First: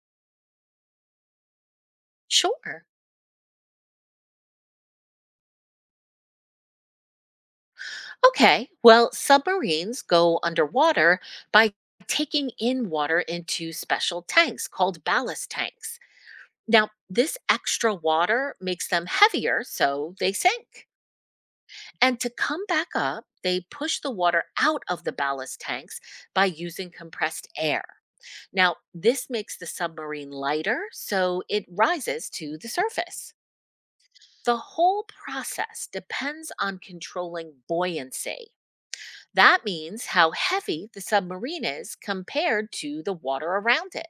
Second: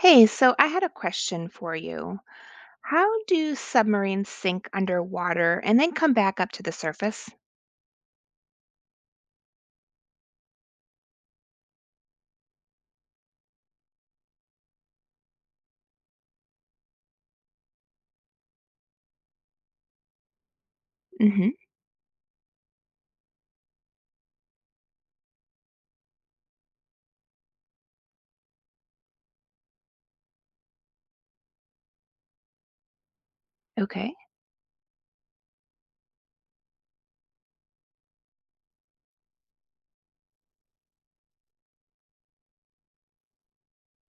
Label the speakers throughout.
Speaker 1: Hey, so I had a question for you.
Speaker 2: Sure.
Speaker 1: How do submarines sink underwater and then come back up to the surface?
Speaker 2: Okay. Well, submarines go underwater by taking in water into special tanks called ballast tanks. Now, this extra water makes them heavier, so they sink.
Speaker 1: Hmm.
Speaker 2: And to come back up, they push the water out of the ballast tanks by using compressed air. Now, this makes the submarine lighter, so it rises to the surface.
Speaker 1: Okay.
Speaker 2: The whole process depends on controlling buoyancy. That means how heavy the submarine is compared to the water around it.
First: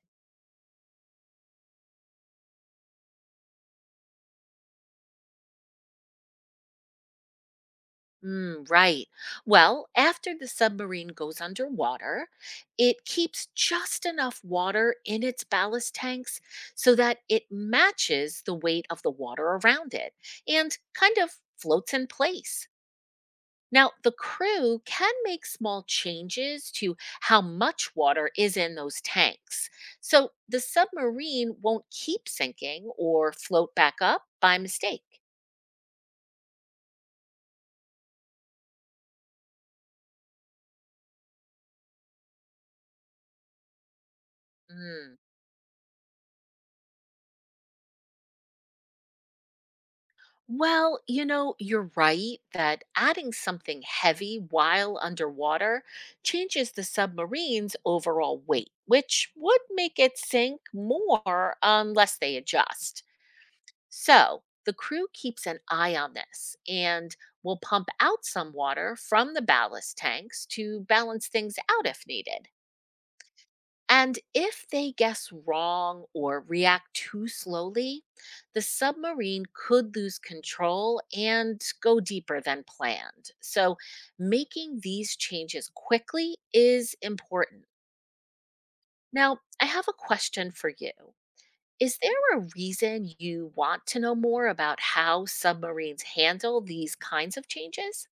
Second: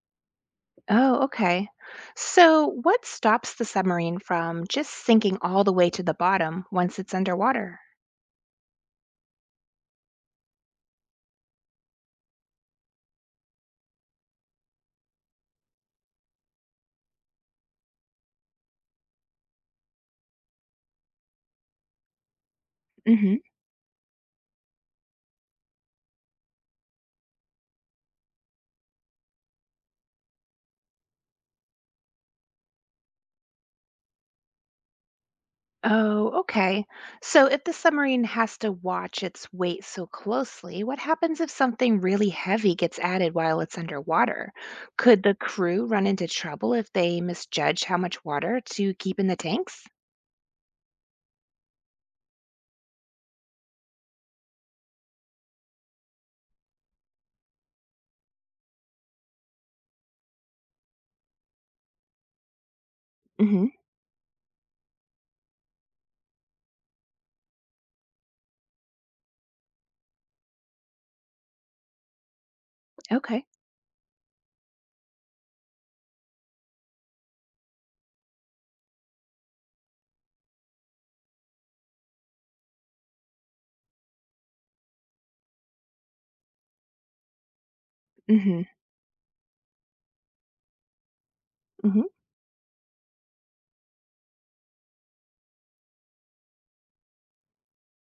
Speaker 1: Oh, okay. So, what stops the submarine from just sinking all the way to the bottom once it's underwater?
Speaker 2: Right. Well, after the submarine goes underwater, it keeps just enough water in its ballast tanks so that it matches the weight of the water around it and kind of floats in place. Now, the crew can make small changes to how much water is in those tanks. So the submarine won't keep sinking or float back up by mistake.
Speaker 1: Oh, okay. So if the submarine has to watch its weight so closely, what happens if something really heavy gets added while it's underwater?
Speaker 2: Mm.
Speaker 1: Could the crew run into trouble if they misjudge how much water to keep in the tanks?
Speaker 2: Well, you're right that adding something heavy while underwater changes the submarine's overall weight, which would make it sink more unless they adjust.
Speaker 1: Hmm.
Speaker 2: So the crew keeps an eye on this and will pump out some water from the ballast tanks to balance things out if needed.
Speaker 1: Okay.
Speaker 2: And if they guess wrong or react too slowly, the submarine could lose control and go deeper than planned. So, making these changes quickly is important.
Speaker 1: Hmm.
Speaker 2: Now, I have a question for you. Is
Speaker 1: Hmm.
Speaker 2: there a reason you want to know more about how submarines handle these kinds of changes?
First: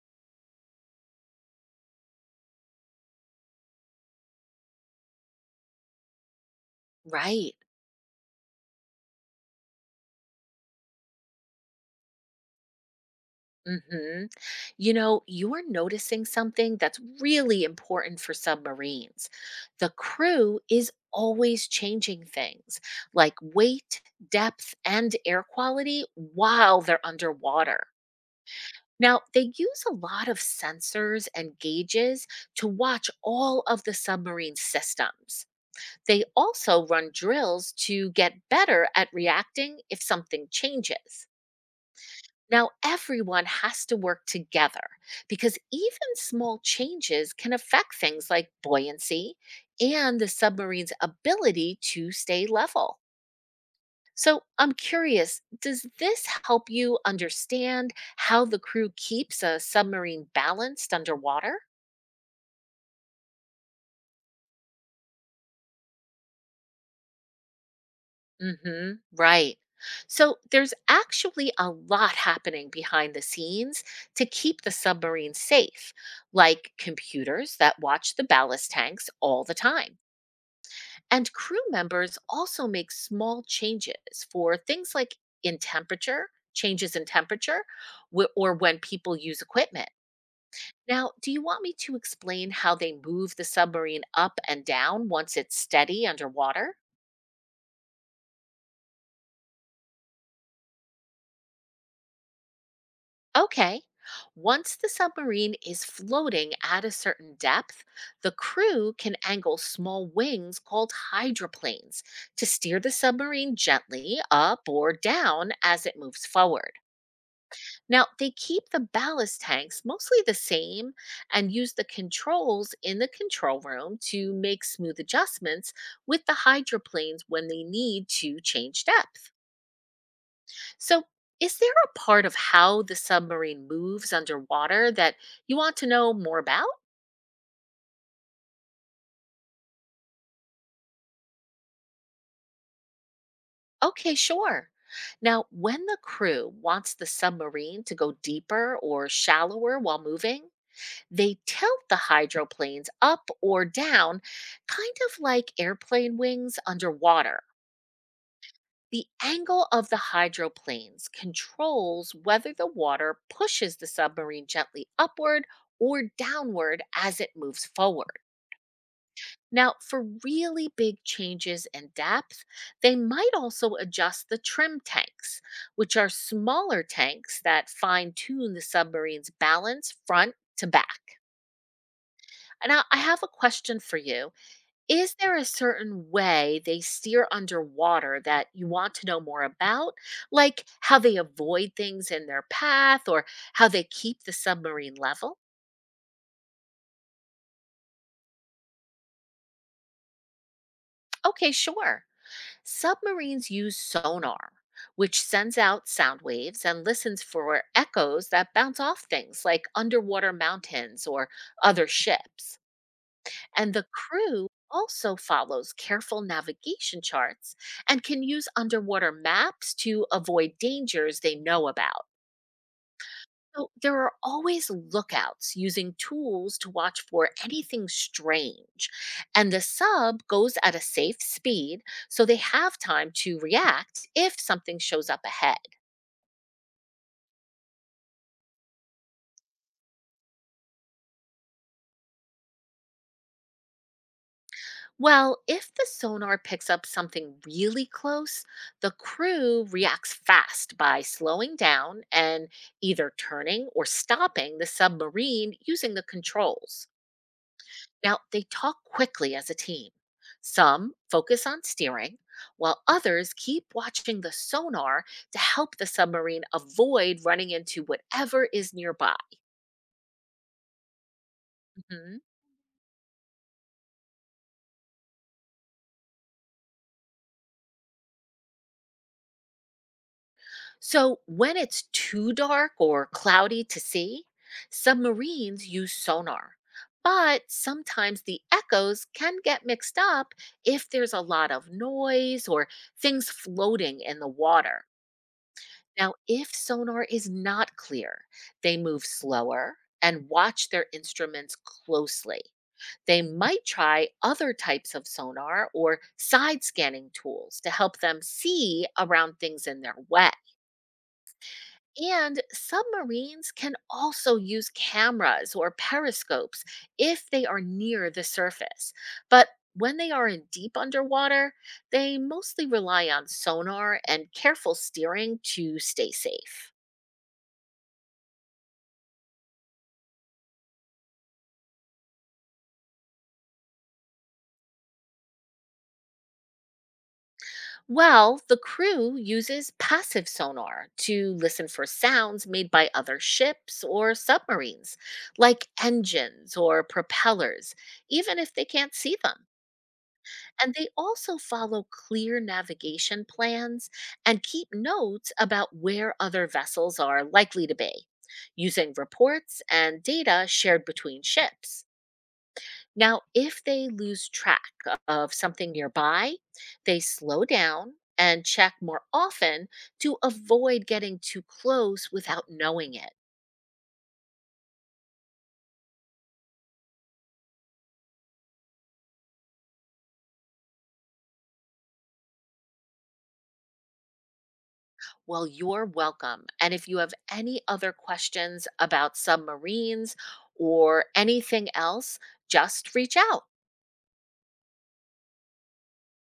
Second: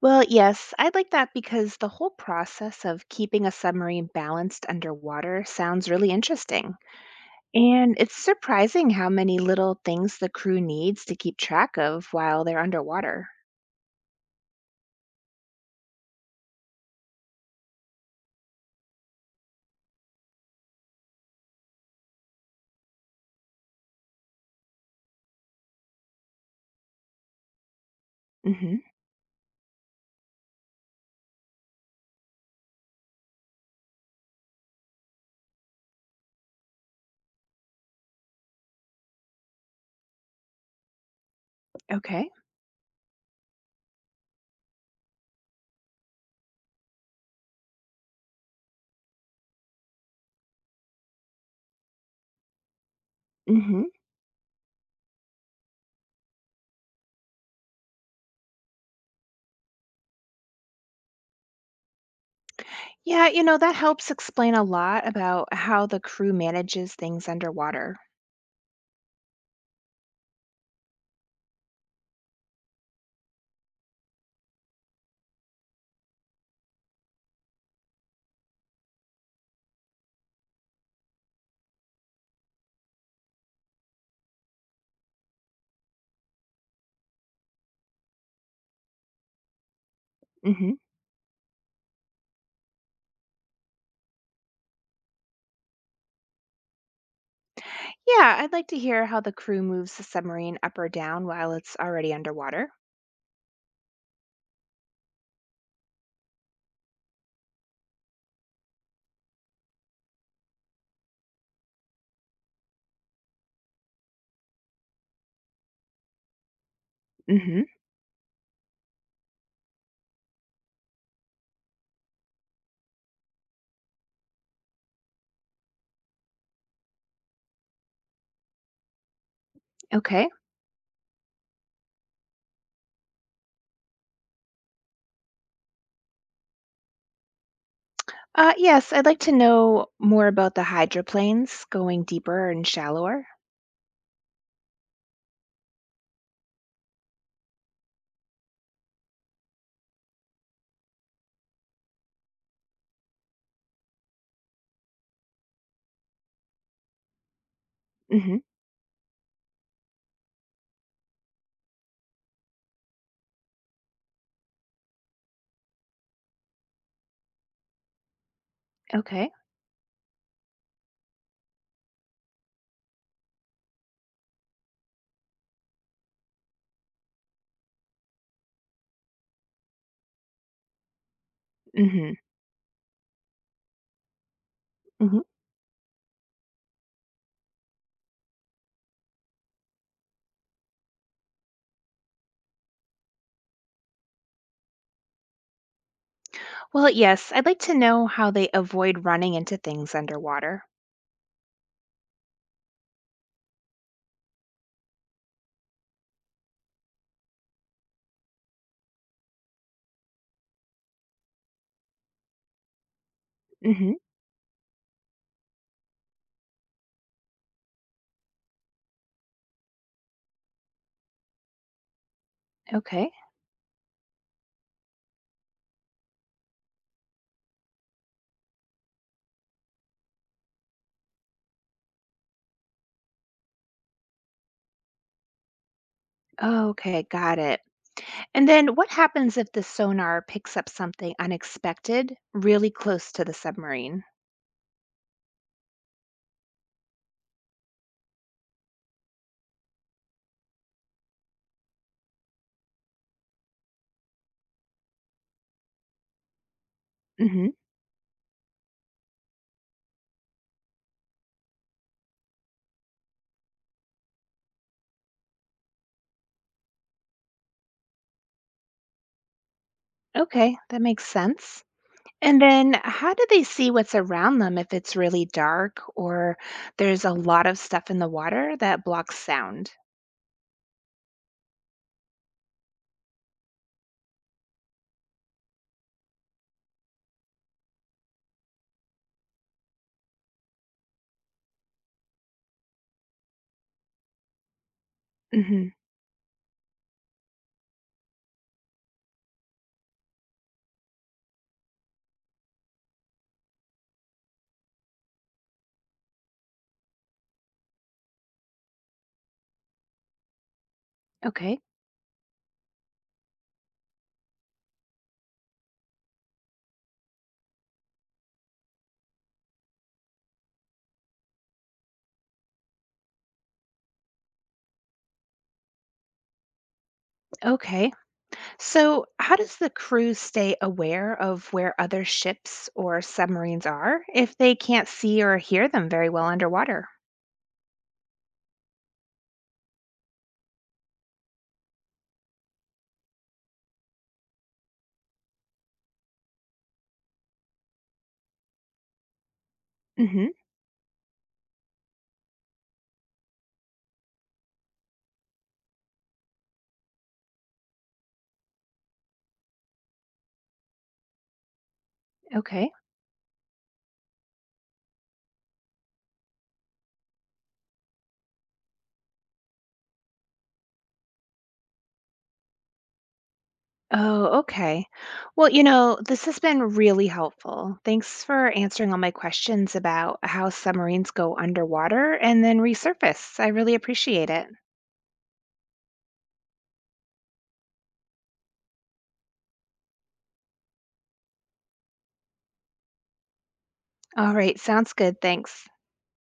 Speaker 1: Well, yes, I'd like that because the whole process of keeping a submarine balanced underwater sounds really interesting.
Speaker 2: Right.
Speaker 1: And it's surprising how many little things the crew needs to keep track of while they're underwater.
Speaker 2: Hmm. You are noticing something that's really important for submarines. The crew is always changing things like weight, depth, and air quality while they're underwater.
Speaker 1: Hmm.
Speaker 2: Now, they use a lot of sensors and gauges to watch all of the submarine systems. They also run drills to get better at reacting if something changes.
Speaker 1: Okay.
Speaker 2: Now, everyone has to work together because even small changes can affect things like buoyancy and the submarine's ability to stay level.
Speaker 1: Hmm.
Speaker 2: So, I'm curious, does this help you understand how the crew keeps a submarine balanced underwater?
Speaker 1: Yeah, that helps explain a lot about how the crew manages things underwater.
Speaker 2: Hmm. Right. So there's actually a lot happening behind the scenes to keep the submarine safe, like computers that watch the ballast tanks all the time. And crew members also make small changes for things like changes in temperature, or when people use equipment.
Speaker 1: Hmm.
Speaker 2: Now, do you want me to explain how they move the submarine up and down once it's steady underwater?
Speaker 1: Yeah, I'd like to hear how the crew moves the submarine up or down while it's already underwater.
Speaker 2: Okay. Once the submarine is floating at a certain depth, the crew can angle small wings called hydroplanes to steer the submarine gently up or down as it moves forward.
Speaker 1: Hmm.
Speaker 2: Now, they keep the ballast tanks mostly the same and use the controls in the control room to make smooth adjustments with the hydroplanes when they need to change depth.
Speaker 1: Okay.
Speaker 2: So, is there a part of how the submarine moves underwater that you want to know more about?
Speaker 1: Yes, I'd like to know more about the hydroplanes going deeper and shallower.
Speaker 2: Okay, sure. Now, when the crew wants the submarine to go deeper or shallower while moving, they tilt the hydroplanes up or down, kind of like airplane wings underwater.
Speaker 1: Hmm.
Speaker 2: The angle of the hydroplanes controls whether the water pushes the submarine gently upward or downward as it moves forward.
Speaker 1: Okay.
Speaker 2: Now, for really big changes in depth, they might also adjust the trim tanks, which are smaller tanks that fine tune the submarine's balance front to back.
Speaker 1: Hmm.
Speaker 2: Now, I have a question for you. Is
Speaker 1: Hmm.
Speaker 2: there a certain way they steer underwater that you want to know more about? Like how they avoid things in their path or how they keep the submarine level?
Speaker 1: Well, yes, I'd like to know how they avoid running into things underwater.
Speaker 2: Okay, sure. Submarines use sonar, which sends out sound waves and listens for echoes that bounce off things like underwater mountains or other ships. And the
Speaker 1: Hmm.
Speaker 2: crew also follows careful navigation charts and can use underwater maps to avoid dangers they know about.
Speaker 1: Okay.
Speaker 2: So there are always lookouts using tools to watch for anything strange. And the sub goes at a safe speed so they have time to react if something shows up ahead.
Speaker 1: Oh, okay, got it. And then what happens if the sonar picks up something unexpected really close to the submarine?
Speaker 2: Well, if the sonar picks up something really close, the crew reacts fast by slowing down and either turning or stopping the submarine using the controls.
Speaker 1: Hmm.
Speaker 2: Now, they talk quickly as a team. Some focus on steering, while others keep watching the sonar to help the submarine avoid running into whatever is nearby.
Speaker 1: Okay, that makes sense.
Speaker 2: Hmm.
Speaker 1: And then how do they see what's around them if it's really dark or there's a lot of stuff in the water that blocks sound?
Speaker 2: So, when it's too dark or cloudy to see, submarines use sonar. But sometimes the echoes can get mixed up if there's a lot of noise or things floating in the water.
Speaker 1: Hmm.
Speaker 2: Now, if sonar is not clear, they move slower and watch their instruments closely. They might try other types of sonar or side scanning tools to help them see around things in their way.
Speaker 1: Okay,
Speaker 2: And submarines can also use cameras or periscopes if they are near the surface. But when they are in deep underwater, they mostly rely on sonar and careful steering to stay safe.
Speaker 1: okay. So, how does the crew stay aware of where other ships or submarines are if they can't see or hear them very well underwater?
Speaker 2: Well, the crew uses passive sonar to listen for sounds made by other ships or submarines, like engines or propellers, even if they can't see them.
Speaker 1: Hmm.
Speaker 2: And they also follow clear navigation plans and keep notes about where other vessels are likely to be, using reports and data shared between ships.
Speaker 1: Okay.
Speaker 2: Now, if they lose track of something nearby, they slow down and check more often to avoid getting too close without knowing it.
Speaker 1: Oh, okay. Well, this has been really helpful. Thanks for answering all my questions about how submarines go underwater and then resurface. I really appreciate it.
Speaker 2: Well, you're welcome. And if you have any other questions about submarines or anything else, just reach out.
Speaker 1: All right, sounds good. Thanks.